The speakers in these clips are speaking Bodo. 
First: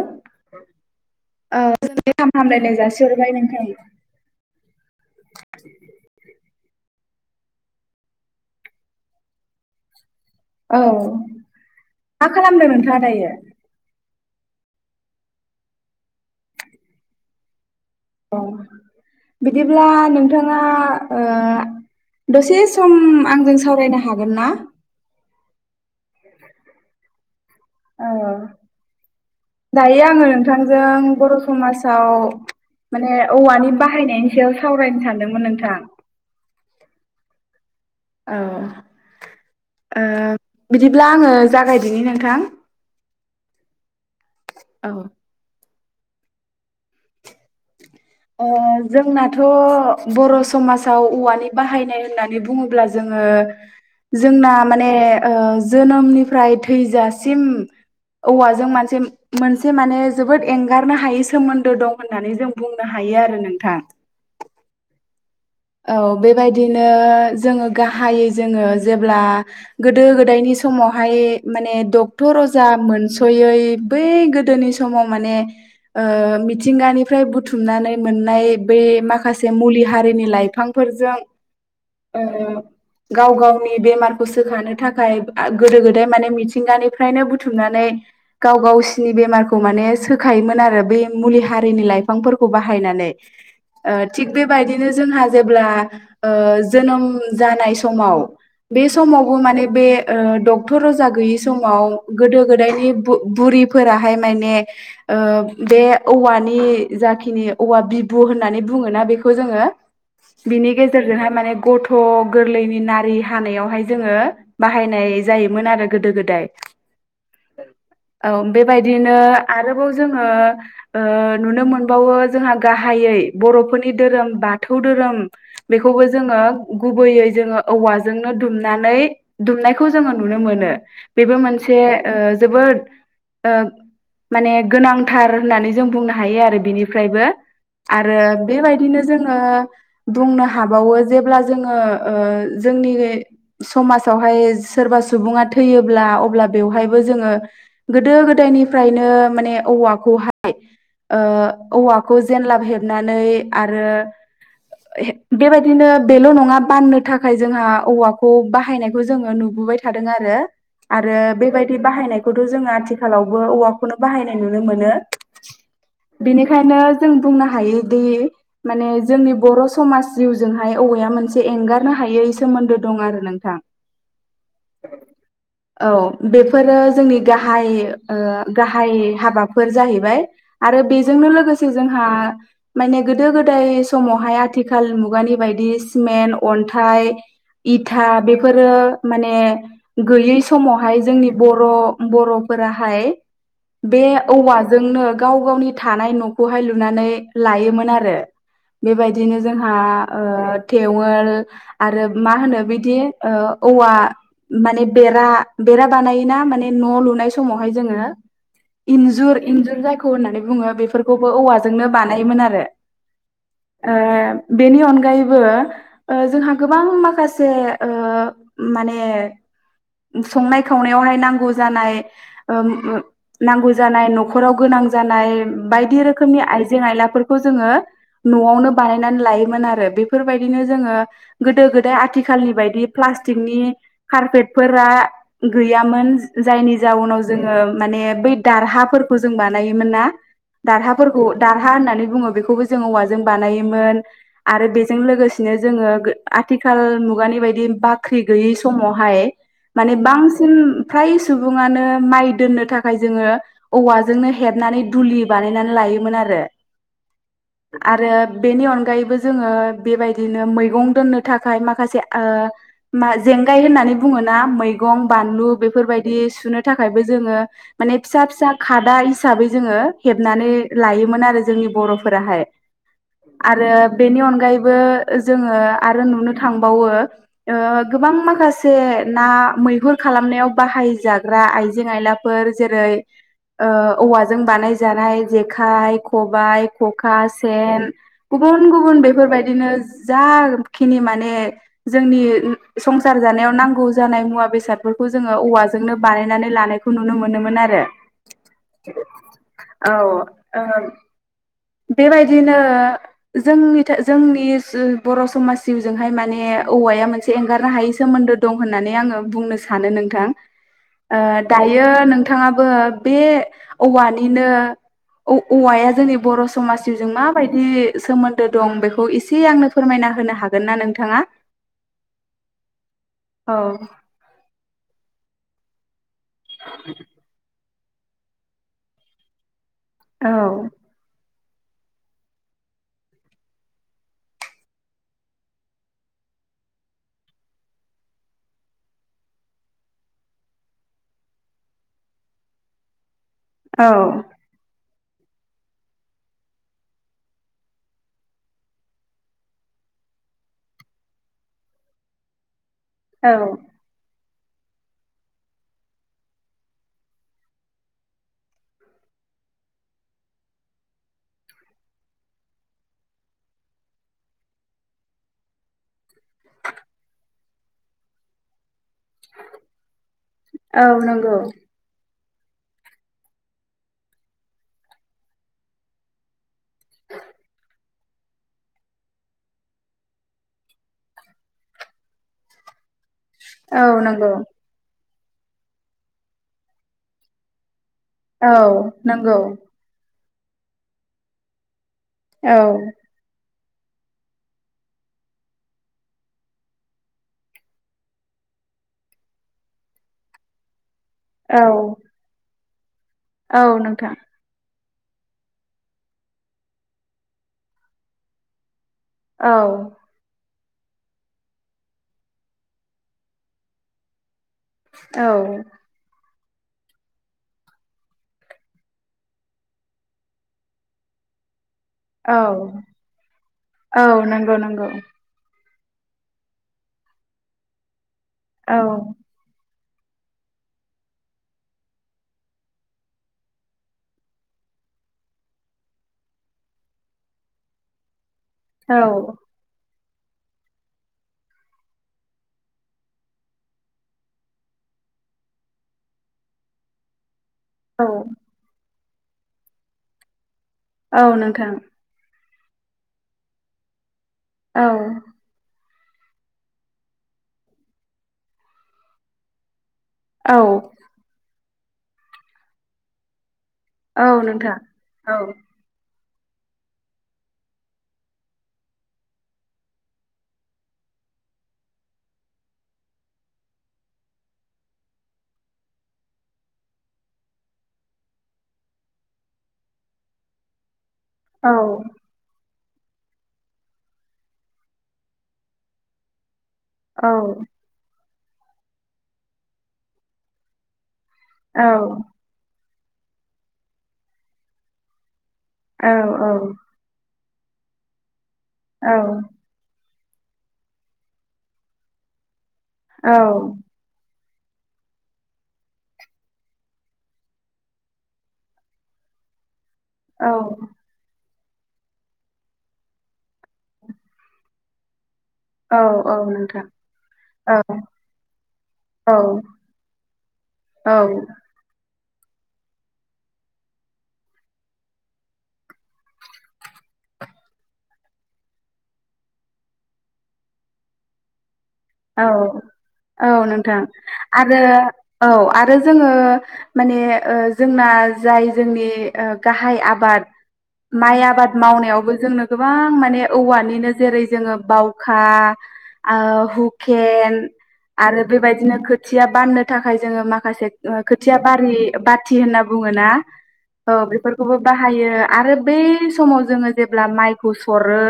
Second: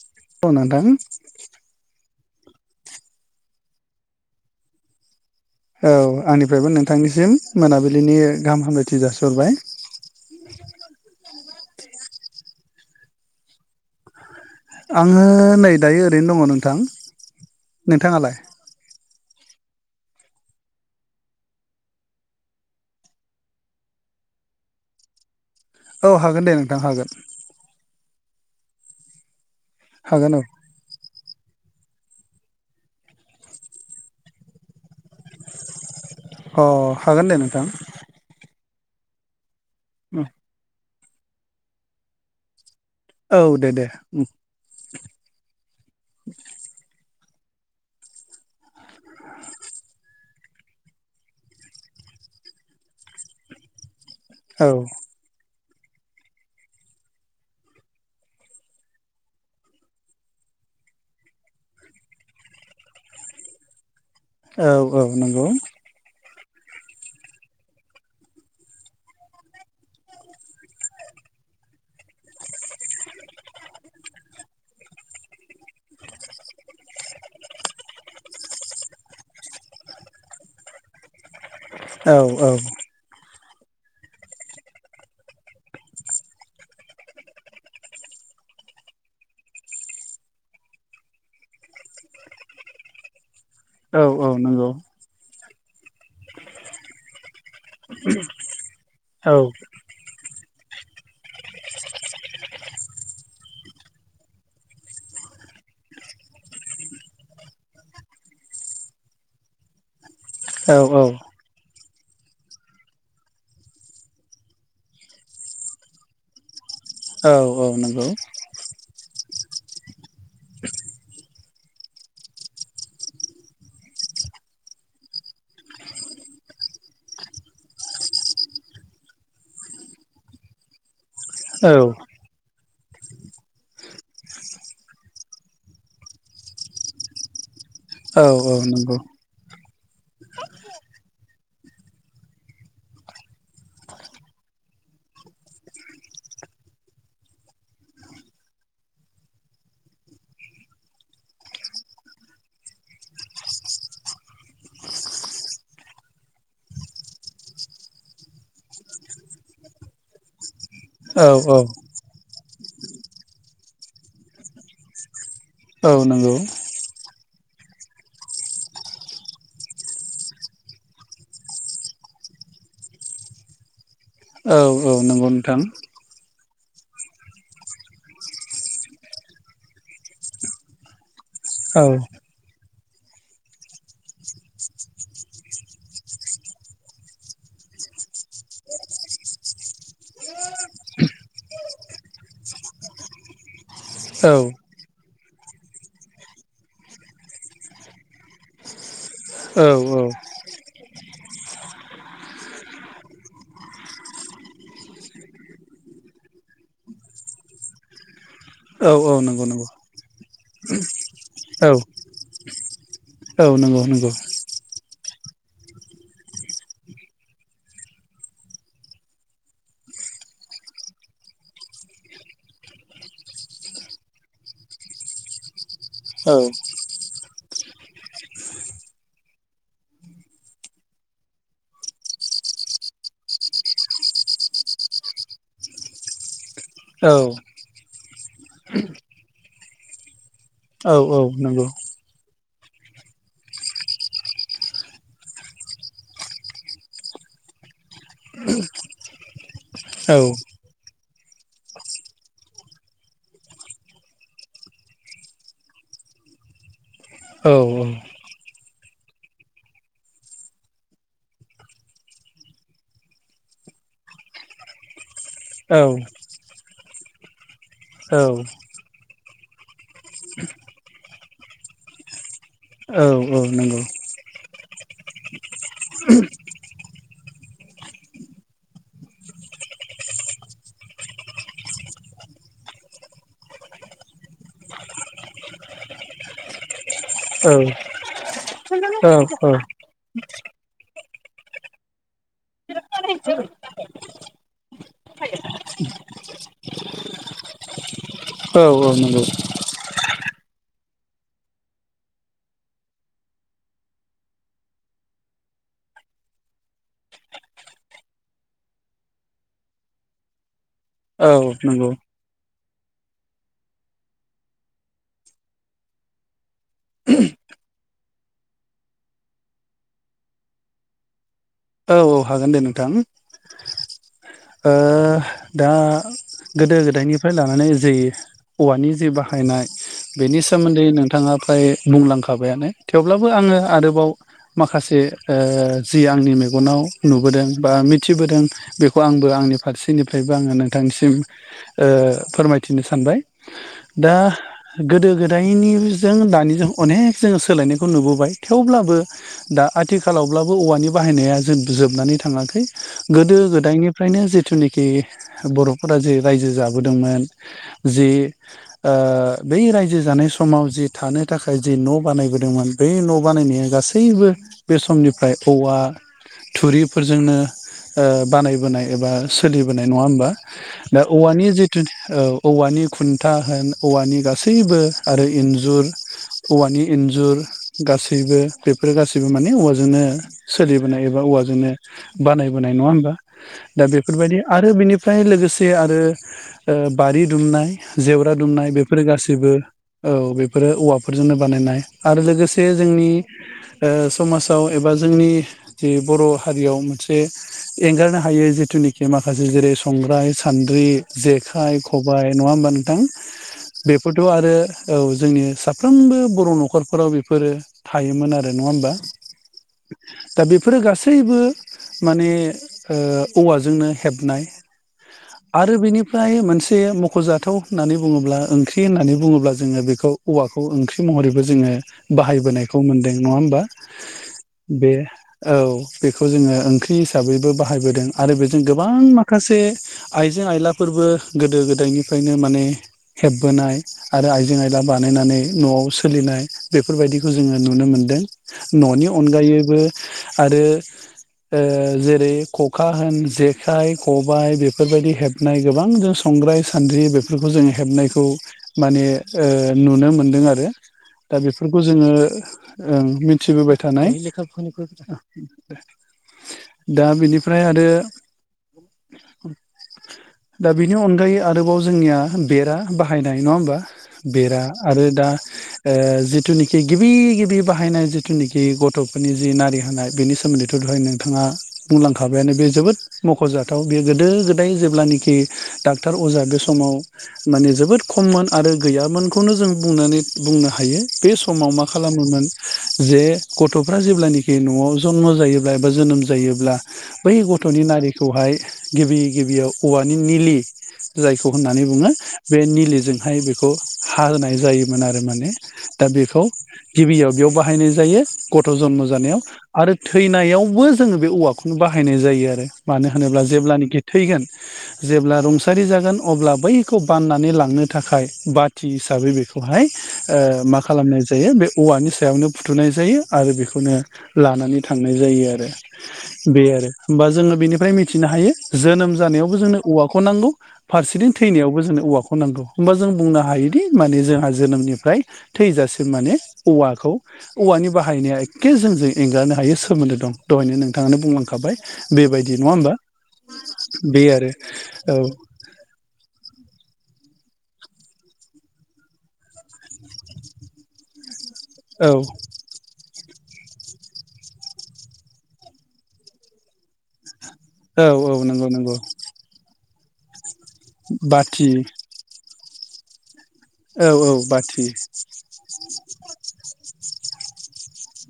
ओ औ नोंथां औ [unintelligible] हामलायनाय जासिहरबाय नोंथां। औ आंनिफ्रायबो नोंथांनिसिम मोनाबिलिनि गाहाम हामलायथि जासिहरबाय। औ मा खालामदों नोंथाङा दायो? आङो नै दायो ओरैनो दङ नोंथां। नोंथाङालाय औ बिदिब्ला नोंथाङा ओ दसे सम आंजों सावरायनो हागोन ना? औ हागोन दे नोंथां हागोन। ओ दायो आङो हागोन औ नोंथांजों बर' समाज आव माने औवानि बाहायनायनि सायाव सावरायनो सान अ हागोन दे नोंथां औ ओ बिदिब्ला आङो जागायदिनि नोंथां। औ दे दे ओम औ [unintelligible] ओ जोंनाथ' बर' समाजाव औवानि बाहायनाय होननानै बुङोब्ला जोङो जोंना औ माने ओ‌ जोनोमनिफ्राय थैजासिम औवाजों मानसे मोनसे माने जोबोद एंगारनो हायै सोमोन्दो दं होननानै जों बुं नो हायो आरो नोंथां। औ औ नंगौ औ बेबायदिनो जोङो गाहायै जोङो जेब्ला गोदो गोदायनि समावहाय माने डक्टर अजा मोनस'यै बै गोदोनि समाव माने ओ‌ मिथिंगानिफ्राय बुथुमनानै मोननाय बै माखासे मुलि हारिनि लाइ फांफोरजों औ ओ गाव गाव नि बेमारखौ सोखानो थाखाय गोदो गोदाय माने मिथिंगानिफ्रायनो बुथुमनानै गाव गावसिनि बेमारखौ माने सोखायोमोन आरो बै मुलि हारिनि लाइफांफोरखौ बाहायनानै। औ ओ औ थिग नंगौ बेबायदिनो जोंहा जेब्ला ओ जोनोम जानाय समाव बे औ समावबो माने बे ओ डक्टर अजा गैयि समाव गोदो गोदायनि बुरिफोराहाय माने ओ बे औवानि जाखिनि औवा बिबु होननानै बुङोना बेखौ जोङो। बिनि औ गेजेरजोंहाय माने गथ' गोरलैनि नारि हानायावहाय जोङो बाहायनाय जायोमोन आरो गोदो गोदाय। औ औ नंगौ बिदिनो आरोबाव जोङो ओ नुनो मोनबावो जोंहा गाहायै बर'फोरनि धोरोम बाथौ धोरोम बेखौबो जोङो गुबैयै जोङो औवाजोंनो दुमनानै दुमनायखौ जोङो नुनो मोनो बेबो औ मोनसे ओ जोबोद ओ माने गोनांथार होननानै जों बुंनो हायो आरो बिनिफ्रायबो आरो औ औ नंगौ बेबायदिनो जोङो बुंनो हाबावो जेब्ला जोंओ ओ जोंनि समाजावहाय सोरबा सुबुङा थैयोब्ला अब्ला बेवहायबो जोङो गोदो गोदायनिफ्रायनो माने औवाखौहाय ओ औवाखौ जेनलाब हेबनानै आरो हे बेबायदिनो बेल' नङा बाननो थाखाय जोंहा औवाखौ बाहायनायखौ जोङो नुबोबाय थादों आरो आरो औ औ नंगौ बेबायदि बाहायनायखौथ' जोङो आथिखालावबो औवाखौनो बाहायनाय नुनो मोनो बेनिखायनो जों बुंनो हायोदि माने जोंनि बर समाज जिउजोंहाय औवाया मोनसे एंगारनो हायै सोमोन्दो दं आरो नोंथां औ औ नंगौ नोंथां फोरो जोंनि गाहाय ओ गाहाय हाबाफोर जाहैबाय आरो बे जोंनो लोगोसे औ जोंहा माने गोदो गोदाय समावहाय आथिखाल मुगानि बायदि सिमेन्ट अन्थाइ इथा बेफोरो माने गैयै समावहाय जोंनि बर' बर' फोराहाय बे औ औवाजोंनो गाव गावनि थानाय न'खौहाय लुनानै लायोमोन आरो बेबायदिनो औ जोंहा ओ थेवोल आरो मा होनो बिदि ओ औवा माने बेरा बेरा बानायोना माने न' लुनाय समावहाय जोङो औ औ इन्जुर नंगौ नंगौ इन्जुर जायखौ होननानै बुङो बेफोरखौबो औ औवाजोंनो बानायोमोन आरो औ नंगौ ओ नंगौ बेनि अन गायैबो ओ जोंहा गोबां माखासे ओ माने संनाय खावनायावहाय नांगौ जानाय ओम ओ नांगौ जानाय नख'राव गोनां गोनां जानाय बायदि औ रोखोमनि आइजें आयलाफोरखौ जोङो न'आवनो बानायनानै लायोमोन आरो बेफोरबायदिनो जोङो गोदो गोदाय आथिखालनि बायदि प्लासटिकनि कारपेटफोरा गैयामोन जायनि औ जाउनाव जोङो माने बै दारहाफोरखौ जों बानायोमोन ना औ औ दारहाफोरखौ नंगौ दारहा होननानै बुङो बेखौबो जों औवाजों बानायोमोन आरो बे जों लोगोसेनो जोङो गो आथिखाल मुगानि बायदि बाख्रि गैयै समावहाय माने औ बांसिन फ्राय सुबुङानो माइ दोननो थाखाय जोङो औवाजोंनो हेबनानै दुलि बानायनानै लायो योमोन आरो औ आरो बेनि अनगायैबो जोङो बेबायदिनो मैगं दोननो थाखाय माखासे आ ओ मा जेंगाय होननानै बुङोना मैगं बानलु औ बेफोरबायदि सुनो थाखायबो जोङो माने फिसा फिसा औ खादा हिसाबै जोङो हेबनानै लायोमोन आरो जोंनि बर'फोराहाय औ नंगौ औ आरो नंगौ बेनि अनगायैबो जोङो आरो नुनो थांबावो ओ गोबां माखासे ना मैहुर खालामनायाव बाहाय जाग्रा आइजें आइला फोर जेरै ओ औवाजों बानाय जानाय जेखाइ खबाय ख'खा सेन गुबुन गुबुन बेफोरबायदिनो जा खिनि माने जोंनि संसार जानायाव नांगौ जानाय मुवा बेसादफोरखौ जोङो औवा जोंनो बानायनानै लानायखौ नुनो मोनोमोन आरो औ औ ओ बेबायदिनो जोंनि जोंनि बर समाज जिउजोंहाय माने औवाया मोनसे एंगारनो हायै सोमोन्दो दं होननानै आङो बुंनो सानो नोंथां ओ दायो नंगौ नोंथाङा ओ बे औवानिनो औ औवाया जोंनि बर' स समाज जिउजों माबायदि सोमोन्दो दं बेखौ एसे आंनो फोरमायना होनो हागोन ना नोंथाङा? औ औ हागोन दे नोंथां। औ ओ दा गोदो गोदायनिफ्राय लानानै जि औवानि जि बाहायनाय औ बेनि सोमोन्दै नोंथाङा फ्राय बुंलांखाबायानो थेवब्लाबो आङो आरोबाव माखासे ओ जि आंनि मेगनाव नुबोदों बा मिथिबोदों बे खौ आंबो आंनि फारसेनिफ्रायबो आङो नोंथांनिसिम ओ फोरमायथिनो सानबाय। औ दा गोदो गोदायनिजों दानिजों अनेक जोङो सोलायनायखौ नुबोबाय थेवब्लाबो दा आथिखालावब्लाबो औवानि बाहायनाया जों जोबनानै थाङाखै औ गोदो गोदायनि नो जिथुनाखि बर'फोरा जे रायजो जाबोदोंमोन जि ओ बै रायजो जानाय समाव जि थानो थाखाय जि न' बानायबोदोंमोन बै न' बानायनाया गासै बो बे समनिफ्राय औवा, थुरिफोरजोंनो ओ बानायबोनाय एबा सोलिबोनाय नङा होमबा औ दा नंगौ औवानि जिथु औ औवानि खुन्था होन औवानि गासैबो आरो इन्जुर औवानि इन्जुर गासैबो बेफोरो गासैबो माने औवाजोंनो सोलिबोनाय एबा औवाजोंनो बानायबोनाय नङा होमबा? औ दा नंगौ बेफोरबायदि आरो बेनिफ्राय लोगोसे आरो ओ बारि ओ दुमनाय जेवरा औ दुमनाय बेफोर नंगौ गासैबो औ बेफोरो औवाफोरजोंनो बानायनाय आरो औ लोगोसे जोंनि ओ समाजाव एबा जोंनि जि बर' हारियाव मोनसे एंगारनो हायै जिथुनिखि माखासे जेरै संग्राय, सान्द्रि, औ जेखाइ खबाइ, नङा होमबा नोंथां? औ नोंथां बेफोरथ' आरो औ जोंनि साफ्रोमबो बर' न'खरफोराव बेफोरो थायोमोन आरो नङा होमबा? औ दा बेफोरो गासैबो माने ओ औवाजोंनो हेबनाय। औ आरो बिनिफ्राय मोन से मख'जाथाव होननानै बुङोब्ला ओंख्रि होननानै बुङोब्ला जोङो बेखौ औवाखौ ओंख्रि महरैबो जोङो औ बाहायबोनायखौ मोनदों नङा होमबा औ नंगौ नंगौ बे औ। बेखौ जोङो ओंख्रि हिसाबैबो बाहायबोदों आरो बेजों औ गोबां माखासे आइजें आइलाफोरबो गोदो गोदायनिफ्रायनो माने हेबबोनाय आरो आइजें आइला बा बानायनानै न'आव सोलिनाय बेफोरबायदिखौ जोङो नुनो मोनदों। औ न'नि अनगायैबो आरो ओ जेरै खखा होन जेखाइ-खबाइ बेफोरबायदि हेबनाय गोबां जों संग्राय-सान्द्रि बेफ फोरखौ जोङो औ हेबनायखौ माने नुनो मोनदों आरो। औ दा नोंथां बेफोरखौ जोङो ओं मिथिबोबाय थानाय औ दा बेनि ओयफ्राय आरो औ दा बेनि अनगायै आरोबाव जोंनिया बेरा बाहायनाय नङा ओमबा? औ बेरा नोंथां आरो दा औ ओ जि जिथुनिखि गिबि गिबि बाहायनाय जिथुनिखि गथ'फोरनि जि नारि होनाय बेनि सोमोन्दैथ' दहाय नोंथाङा ङा बुंलां खाबायानो बे जोबोद मख'जाथाव बेयो गोदो गोदाय जेब्लानाखि डाक्टर अजा बे समाव माने जोबोद खममोन आरो गैयामोनखौनो जों बुंनानै बुंनो हायो। बे समाव औ मा खालामोमोन जे गथ'फ्रा जेब्लानाखि न'आव जन्म जायोब्ला एबा जोनोम जायोब्ला औ बै गथ'नि नारिखौहाय गिबि गिबियाव औवानि निलि जायखौ औ होननानै बुङो बे निलिजोंहाय बेखौ हाहोनाय जायोमोन आरो माने। दा बेखौ गिबियाव बेयाव बाहायनाय जायो गथ' जन्म जानायाव आरो थैनायावबो जोङो बे औवाखौनो बाहायनाय जायो आरो मानो औ होनोब्ला जेब्लानोाखि थैगोन जेब्ला रुंसारि जागोन अब्ला बैखौ बाननानै लांनो थाखाय बाथि हिसाबै बेखौहाय ओ मा खालामनाय जायो बे औवानि सायावनो फुथुनाय जायो आरो बेखौनो लानानै थांनाय जायो आरो औ औ बे नोंथां आरो होमबा जोङो औ बेनिफ्राय मिथिनो हायो जोनोम औ जानायावबो जोंनो औवाखौ नांगौ फारसेथिं औ थैनायावबो जोंनो औवाखौ नांगौ होमबा जों बुंनो हायोदि माने जोंहा जोनोमनिफ्राय थैजासिम माने औवाखौ औवानि बाहायनाया एखे जोंजों एंगारनो हायो सोमोन्दो दं। दहायनो नोंथाङानो बुंलांखाबाय। औ बेबायदि नङा होमबा। औ नोंथां आरो औ आरो जोङो माने ओ जोंना जाय जोंनि गाहाय आबाद माइ आबाद औ मावनायावबो जोंनो गोबां माने औवानिनो जेरै जोङो बावखा ओ हुकेन औ औ आरो नंगौ बेबायदिनो नंगौ खोथिया बाननो थाखाय जोङो माखासे खोथिया बाथि बारि बाथि होनना बुङो ना। औ बेफोरखौबो बाहायो आरो बे समाव जोङो जेब्ला माइखौ सरो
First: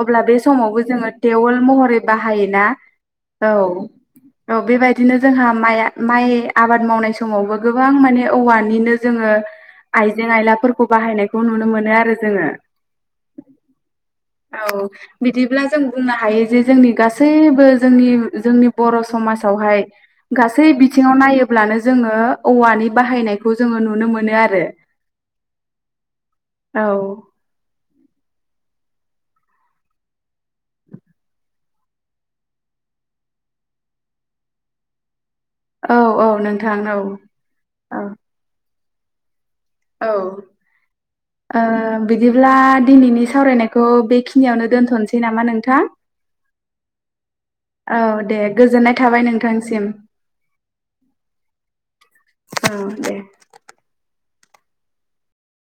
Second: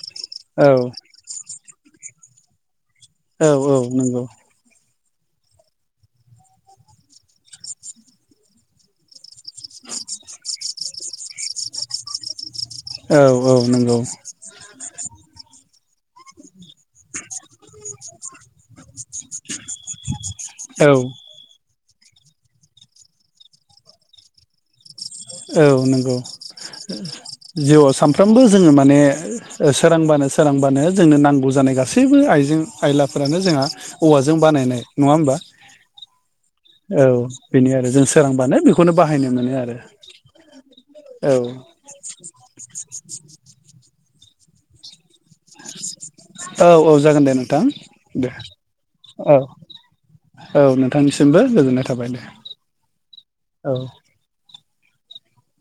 अब्ला बे औ समावबो जोङो टेननवल महरै बाहायोना। औ औ बेबायदि बिदिनो जोंहा माइ माइ आबाद मावनाय समावबो गोबां माने औवानिनो जोङो आइजें आयलाफोरखौ बाहायनायखौ नुनो मोनो आरो जोङो। औ औ नंगौ। अब्ला जों बुंनो हायो जे जोंनि गासैबो जोंनि जोंनि बर' समाजावहाय गासै औ बिथिङाव नायोब्लानो जोङो औवानि बाहायनायखौ जोङो नुनो मोननो आरो औ नंगौ औ जिउआव सानफ्रोमबो जोङो माने सोरांबानो सोरांबानो जोंनो नांगौ जानाय गासैबो आइजें आयलाफ्रानो जों हा औवाजों बानायनाय नङा होमबा। औ औ नोंथां औ बेनो आरो औ जों सोरांबानो बेखौनो बाहायनो मोनो आरो औ औ बिदिब्ला ओ दिनैनि सावरायनायखौ खौ बेखिनियावनो दोनथ'नोसै नामा नोंथां। औ औ जागोन दे नोंथां औ दे गोजोननाय थाबाय औ नोंथांनिसिम। औ नोंथांनिसिमबो गोजोननाय थाबाय दे औ दे औ।